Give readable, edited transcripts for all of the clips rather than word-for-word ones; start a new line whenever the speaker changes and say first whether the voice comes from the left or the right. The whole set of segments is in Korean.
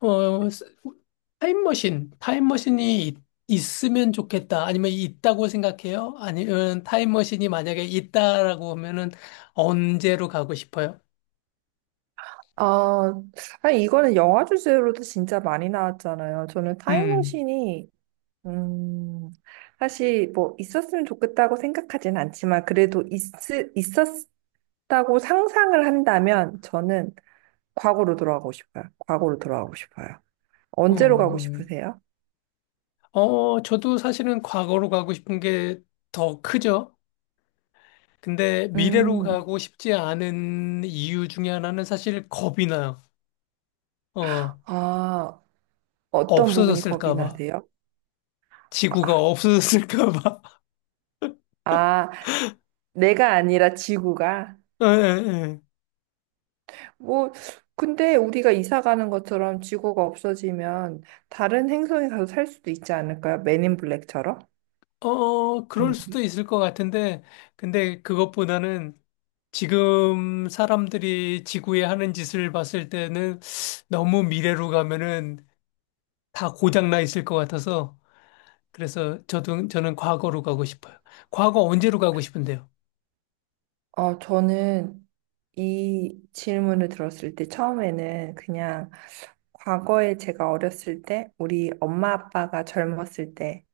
left: 어, 스- 타임머신, 있으면 좋겠다. 아니면 있다고 생각해요? 아니면 타임머신이 만약에 있다라고 하면은 언제로 가고 싶어요?
right: 아, 아니, 이거는 영화 주제로도 진짜 많이 나왔잖아요. 저는
left: 음,
right: 타임머신이, 음, 사실 뭐 있었으면 좋겠다고 생각하진 않지만, 있었다고 상상을 한다면, 저는 과거로 돌아가고 싶어요. 과거로 돌아가고 싶어요. 언제로 가고
left: 음.
right: 싶으세요?
left: 저도 사실은 과거로 가고 싶은 게 더 크죠. 근데 미래로
right: 음,
left: 가고 싶지 않은 이유 중에 하나는 사실 겁이 나요. 어,
right: 아, 어떤 부분이 겁이
left: 없어졌을까 봐.
right: 나세요?
left: 지구가
right: 아,
left: 없어졌을까 봐.
right: 아, 내가 아니라 지구가.
left: 예, 예, 예.
right: 뭐, 근데 우리가 이사 가는 것처럼 지구가 없어지면 다른 행성에 가서 살 수도 있지 않을까요? 맨인 블랙처럼?
left: 어, 그럴
right: 아니,
left: 수도 있을 것 같은데, 근데 그것보다는 지금 사람들이 지구에 하는 짓을 봤을 때는 너무 미래로 가면은 다 고장나 있을 것 같아서, 그래서 저도, 저는 과거로 가고 싶어요. 과거 언제로 가고 싶은데요?
right: 어, 저는 이 질문을 들었을 때 처음에는 그냥 과거에 제가 어렸을 때, 우리 엄마 아빠가 젊었을 때,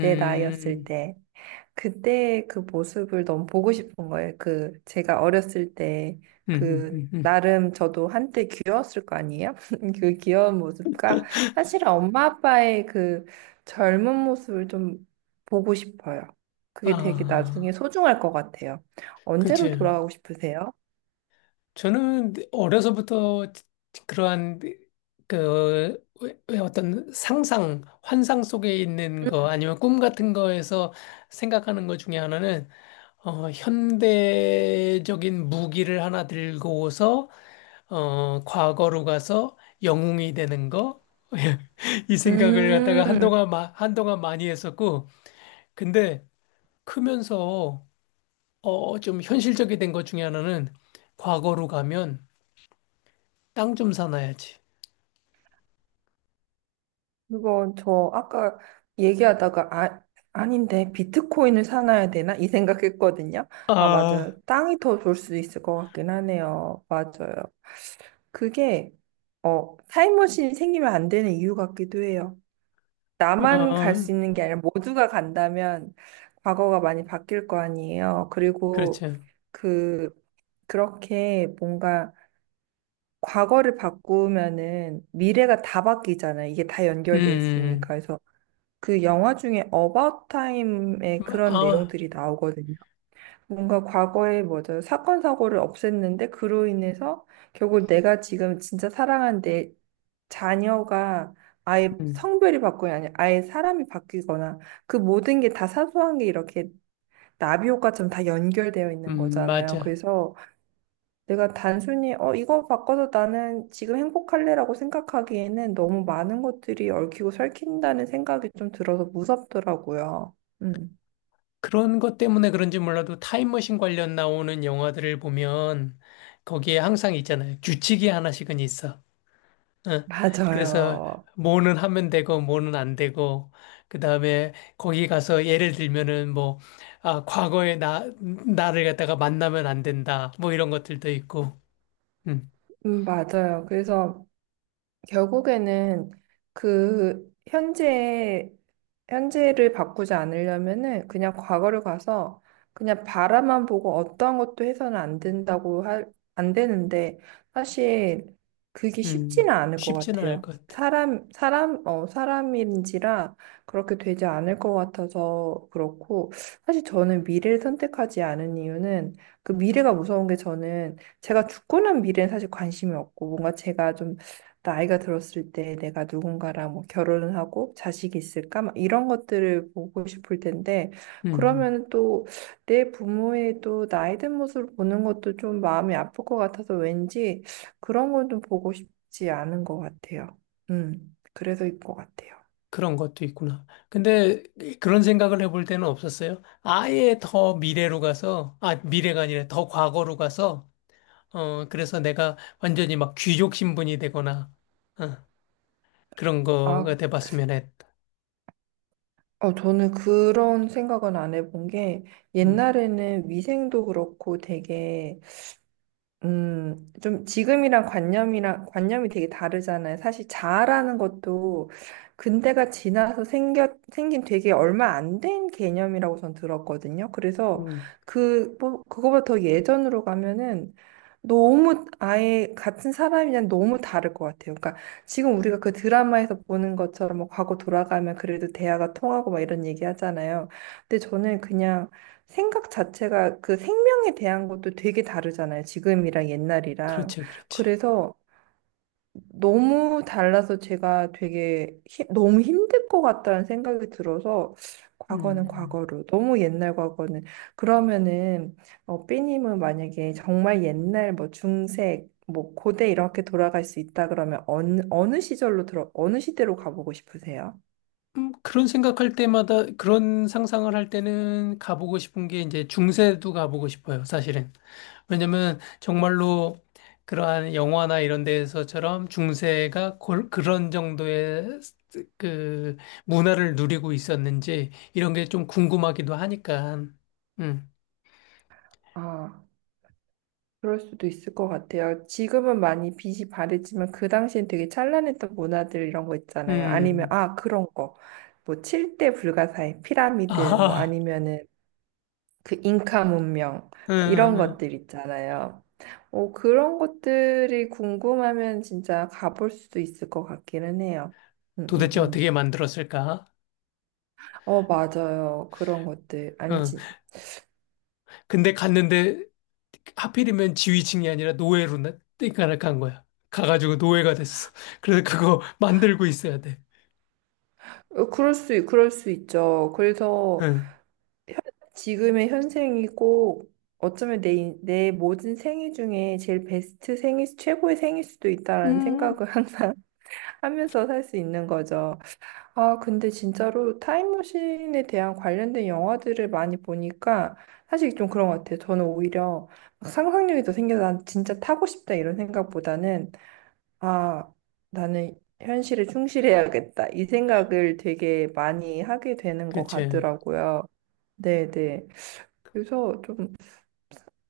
right: 내 나이였을 때, 그때 그 모습을 너무 보고 싶은 거예요. 그 제가 어렸을 때 그
left: 음.
right: 나름 저도 한때 귀여웠을 거 아니에요? 그 귀여운 모습과 사실은 엄마 아빠의 그 젊은 모습을 좀 보고 싶어요. 그게 되게 나중에
left: 아,
right: 소중할 것 같아요. 언제로
left: 그치.
right: 돌아가고 싶으세요?
left: 저는 어려서부터 그러한 그 왜 어떤 상상, 환상 속에 있는 거 아니면 꿈 같은 거에서 생각하는 것 중에 하나는 현대적인 무기를 하나 들고서 과거로 가서 영웅이 되는 거. 이 생각을 갖다가
right: 음.
left: 한동안 많이 했었고, 근데 크면서, 좀 현실적이 된 것 중에 하나는 과거로 가면 땅 좀 사놔야지.
right: 그거 저 아까 얘기하다가 아, 아닌데 비트코인을 사놔야 되나? 이 생각했거든요. 아,
left: 아,
right: 맞아요. 땅이 더 좋을 수 있을 것 같긴 하네요. 맞아요. 그게 어, 타임머신이 생기면 안 되는 이유 같기도 해요. 나만 갈
left: 어,
right: 수 있는 게 아니라 모두가 간다면 과거가 많이 바뀔 거 아니에요. 그리고
left: 그렇죠.
right: 그 그렇게 뭔가 과거를 바꾸면은 미래가 다 바뀌잖아요. 이게 다
left: 음,
right: 연결돼 있으니까.
left: 음,
right: 그래서 그 영화 중에 About Time에
left: 마-
right: 그런
left: 아,
right: 내용들이 나오거든요. 뭔가 과거에 뭐죠? 사건 사고를 없앴는데 그로 인해서 결국 내가 지금 진짜 사랑한 내 자녀가 아예
left: 음,
right: 성별이 바뀌거나 아니 아예 사람이 바뀌거나 그 모든 게 다 사소한 게 이렇게 나비 효과처럼 다 연결되어
left: 음,
right: 있는 거잖아요.
left: 맞아.
right: 그래서 내가 단순히 어 이거 바꿔서 나는 지금 행복할래라고 생각하기에는 너무 많은 것들이 얽히고 설킨다는 생각이 좀 들어서 무섭더라고요. 음,
left: 그런 것 때문에 그런지 몰라도 타임머신 관련 나오는 영화들을 보면 거기에 항상 있잖아요. 규칙이 하나씩은 있어. 어, 그래서
right: 맞아요.
left: 뭐는 하면 되고 뭐는 안 되고 그다음에 거기 가서 예를 들면은 뭐 아, 과거에 나 나를 갖다가 만나면 안 된다. 뭐 이런 것들도 있고. 음,
right: 맞아요. 그래서 결국에는 그 현재를 바꾸지 않으려면은 그냥 과거를 가서 그냥 바라만 보고 어떠한 것도 해서는 안 된다고 할, 안 되는데 사실 그게 쉽지는 않을 것
left: 쉽지는 않을
right: 같아요.
left: 것 같아.
right: 사람 어 사람인지라 그렇게 되지 않을 것 같아서 그렇고 사실 저는 미래를 선택하지 않은 이유는 그 미래가 무서운 게 저는 제가 죽고 난 미래는 사실 관심이 없고 뭔가 제가 좀 나이가 들었을 때 내가 누군가랑 뭐 결혼을 하고 자식이 있을까? 막 이런 것들을 보고 싶을 텐데,
left: 음,
right: 그러면 또 내 부모의 또 나이 든 모습을 보는 것도 좀 마음이 아플 것 같아서 왠지 그런 건 좀 보고 싶지 않은 것 같아요. 그래서일 것 같아요.
left: 그런 것도 있구나. 근데 그런 생각을 해볼 때는 없었어요. 아예 더 미래로 가서, 아, 미래가 아니라 더 과거로 가서, 그래서 내가 완전히 막 귀족 신분이 되거나, 어, 그런 거가
right: 아,
left: 돼봤으면 했다.
right: 어, 저는 그런 생각은 안 해본 게,
left: 음,
right: 옛날에는 위생도 그렇고 되게 좀 지금이랑 관념이 되게 다르잖아요. 사실 자아라는 것도 근대가 지나서 생긴 되게 얼마 안 된 개념이라고 전 들었거든요. 그래서
left: 음,
right: 그, 뭐, 그거보다 더 예전으로 가면은 너무 아예 같은 사람이랑 너무 다를 것 같아요. 그러니까 지금 우리가 그 드라마에서 보는 것처럼 뭐 과거 돌아가면 그래도 대화가 통하고 막 이런 얘기 하잖아요. 근데 저는 그냥 생각 자체가 그 생명에 대한 것도 되게 다르잖아요. 지금이랑 옛날이랑.
left: 그렇지, 그렇지.
right: 그래서 너무 달라서 제가 너무 힘들 것 같다는 생각이 들어서 과거는
left: 음.
right: 과거로, 너무 옛날 과거는. 그러면은 어, 삐님은 만약에 정말 옛날 뭐 중세, 뭐 고대 이렇게 돌아갈 수 있다 그러면 어느 시절로 어느 시대로 가보고 싶으세요?
left: 그런 생각할 때마다 그런 상상을 할 때는 가보고 싶은 게 이제 중세도 가보고 싶어요, 사실은. 왜냐면 정말로 그러한 영화나 이런 데에서처럼 그런 정도의 그 문화를 누리고 있었는지 이런 게 좀 궁금하기도 하니까. 음,
right: 아. 그럴 수도 있을 것 같아요. 지금은 많이 빛이 바랬지만 그 당시엔 되게 찬란했던 문화들 이런 거 있잖아요. 아니면
left: 음,
right: 아 그런 거. 뭐 칠대 불가사의 피라미드 뭐
left: 아,
right: 아니면은 그 잉카 문명
left: 음,
right: 이런
left: 음, 음.
right: 것들 있잖아요. 오 그런 것들이 궁금하면 진짜 가볼 수도 있을 것 같기는 해요. 음, 음,
left: 도대체 어떻게
right: 음.
left: 만들었을까?
right: 어, 맞아요. 그런 것들. 아니,
left: 응,
right: 진,
left: 근데 갔는데 하필이면 지위층이 아니라 노예로 나 땡깡을 간 거야. 가가지고 노예가 됐어. 그래서 그거 만들고 있어야 돼.
right: 그럴 수 있죠. 그래서
left: 응.
right: 지금의 현생이 꼭 어쩌면 내 모든 생애 중에 제일 최고의 생일 수도 있다라는 생각을
left: 음,
right: 항상 하면서 살 수 있는 거죠. 아, 근데 진짜로 타임머신에 대한 관련된 영화들을 많이 보니까 사실 좀 그런 것 같아요. 저는 오히려 막 상상력이 더 생겨서 난 진짜 타고 싶다 이런 생각보다는 아, 나는 현실에 충실해야겠다. 이 생각을 되게 많이 하게 되는 것
left: 그치.
right: 같더라고요. 네네. 그래서 좀,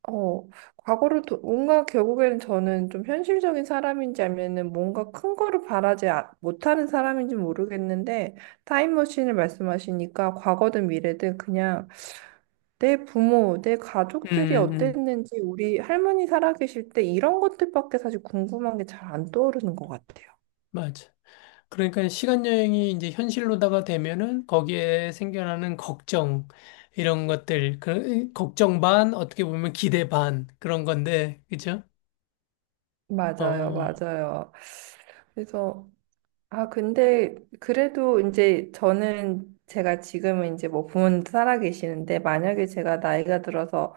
right: 어, 뭔가 결국에는 저는 좀 현실적인 사람인지 아니면은 뭔가 큰 거를 바라지 아- 못하는 사람인지 모르겠는데, 타임머신을 말씀하시니까 과거든 미래든 그냥 내 부모, 내 가족들이
left: 음.
right: 어땠는지, 우리 할머니 살아계실 때 이런 것들밖에 사실 궁금한 게 잘 안 떠오르는 것 같아요.
left: 맞아. 그러니까 시간 여행이 이제 현실로다가 되면은 거기에 생겨나는 걱정, 이런 것들, 그, 걱정 반, 어떻게 보면 기대 반, 그런 건데, 그죠?
right: 맞아요,
left: 어,
right: 맞아요. 그래서 아, 근데 그래도 이제 저는 제가 지금은 이제 뭐 부모님도 살아 계시는데 만약에 제가 나이가 들어서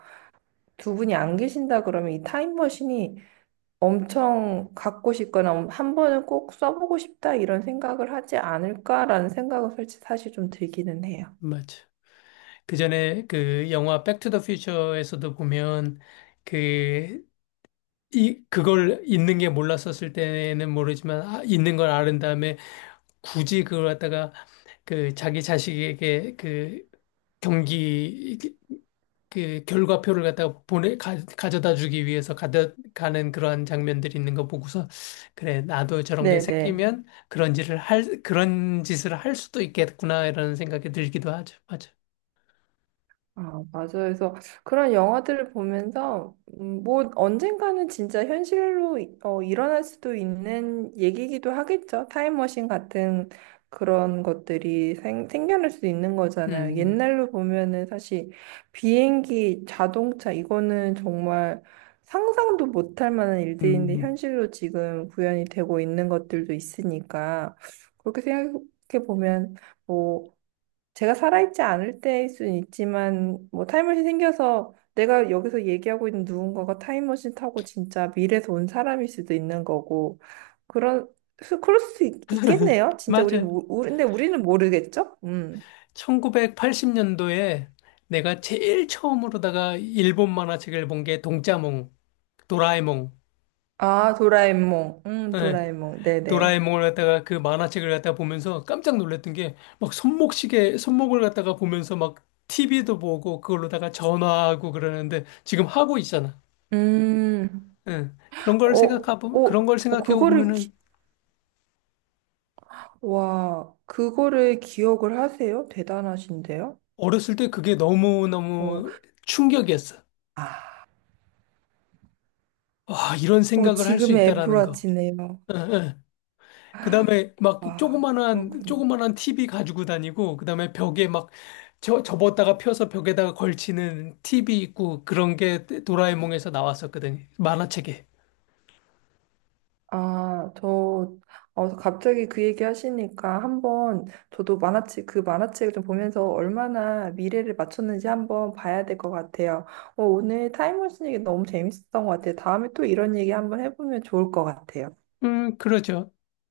right: 두 분이 안 계신다 그러면 이 타임머신이 엄청 갖고 싶거나 한 번은 꼭 써보고 싶다 이런 생각을 하지 않을까라는 생각은 솔직히 사실 좀 들기는 해요.
left: 맞아. 그 전에 그 영화 백 투 더 퓨처에서도 보면 그 이 그걸 있는 게 몰랐었을 때는 모르지만 아, 있는 걸 아는 다음에 굳이 그걸 갖다가 그 자기 자식에게 그 경기 그 결과표를 갖다가 보내 가, 져다 주기 위해서 가다, 가는 그러한 장면들이 있는 거 보고서 그래 나도 저런 게
right: 네네.
left: 생기면 그런 짓을 할 수도 있겠구나 이런 생각이 들기도 하죠. 맞아.
right: 아, 맞아요. 그래서 그런 영화들을 보면서, 뭐, 언젠가는 진짜 어, 일어날 수도 있는 얘기기도 하겠죠. 타임머신 같은 그런 것들이 생겨날 수도 있는 거잖아요.
left: 음.
right: 옛날로 보면은 사실 비행기, 자동차, 이거는 정말 상상도 못할 만한 일들인데
left: 음.
right: 현실로 지금 구현이 되고 있는 것들도 있으니까, 그렇게 생각해 보면, 뭐, 제가 살아있지 않을 때일 수는 있지만 뭐 타임머신 생겨서 내가 여기서 얘기하고 있는 누군가가 타임머신 타고 진짜 미래에서 온 사람일 수도 있는 거고 그런 있겠네요. 진짜
left: 맞아요.
right: 우리 근데 우리는 모르겠죠? 음.
left: 1980년도에 내가 제일 처음으로다가 일본 만화책을 본게 동짜몽, 도라에몽,
right: 아, 도라에몽.
left: 예,
right: 도라에몽. 네네.
left: 도라에몽을 갖다가 그 만화책을 갖다가 보면서 깜짝 놀랐던 게 막 손목시계, 손목을 갖다가 보면서 막 TV도 보고 그걸로다가 전화하고 그러는데 지금 하고 있잖아.
right: 음.
left: 예,
right: 어, 어,
left: 그런 걸
right: 어, 그거를
left: 생각해보면은
right: 기, 와, 그거를 기억을 하세요? 대단하신데요?
left: 어렸을 때 그게
right: 어,
left: 너무너무 충격이었어.
right: 아,
left: 와, 이런
right: 어,
left: 생각을 할 수
right: 지금의
left: 있다라는 거.
right: 애플워치네요.
left: 예, 예. 그다음에 막
right: 와, 그렇군요.
left: 조그만한 TV 가지고 다니고 그다음에 벽에 막 저, 접었다가 펴서 벽에다가 걸치는 TV 있고 그런 게 도라에몽에서 나왔었거든요. 만화책에.
right: 아, 저, 어, 갑자기 그 얘기 하시니까 한번 저도 만화책, 그 만화책을 좀 보면서 얼마나 미래를 맞췄는지 한번 봐야 될 것 같아요. 어, 오늘 타임머신 얘기 너무 재밌었던 것 같아요. 다음에 또 이런 얘기 한번 해보면 좋을 것 같아요.
left: 그렇죠.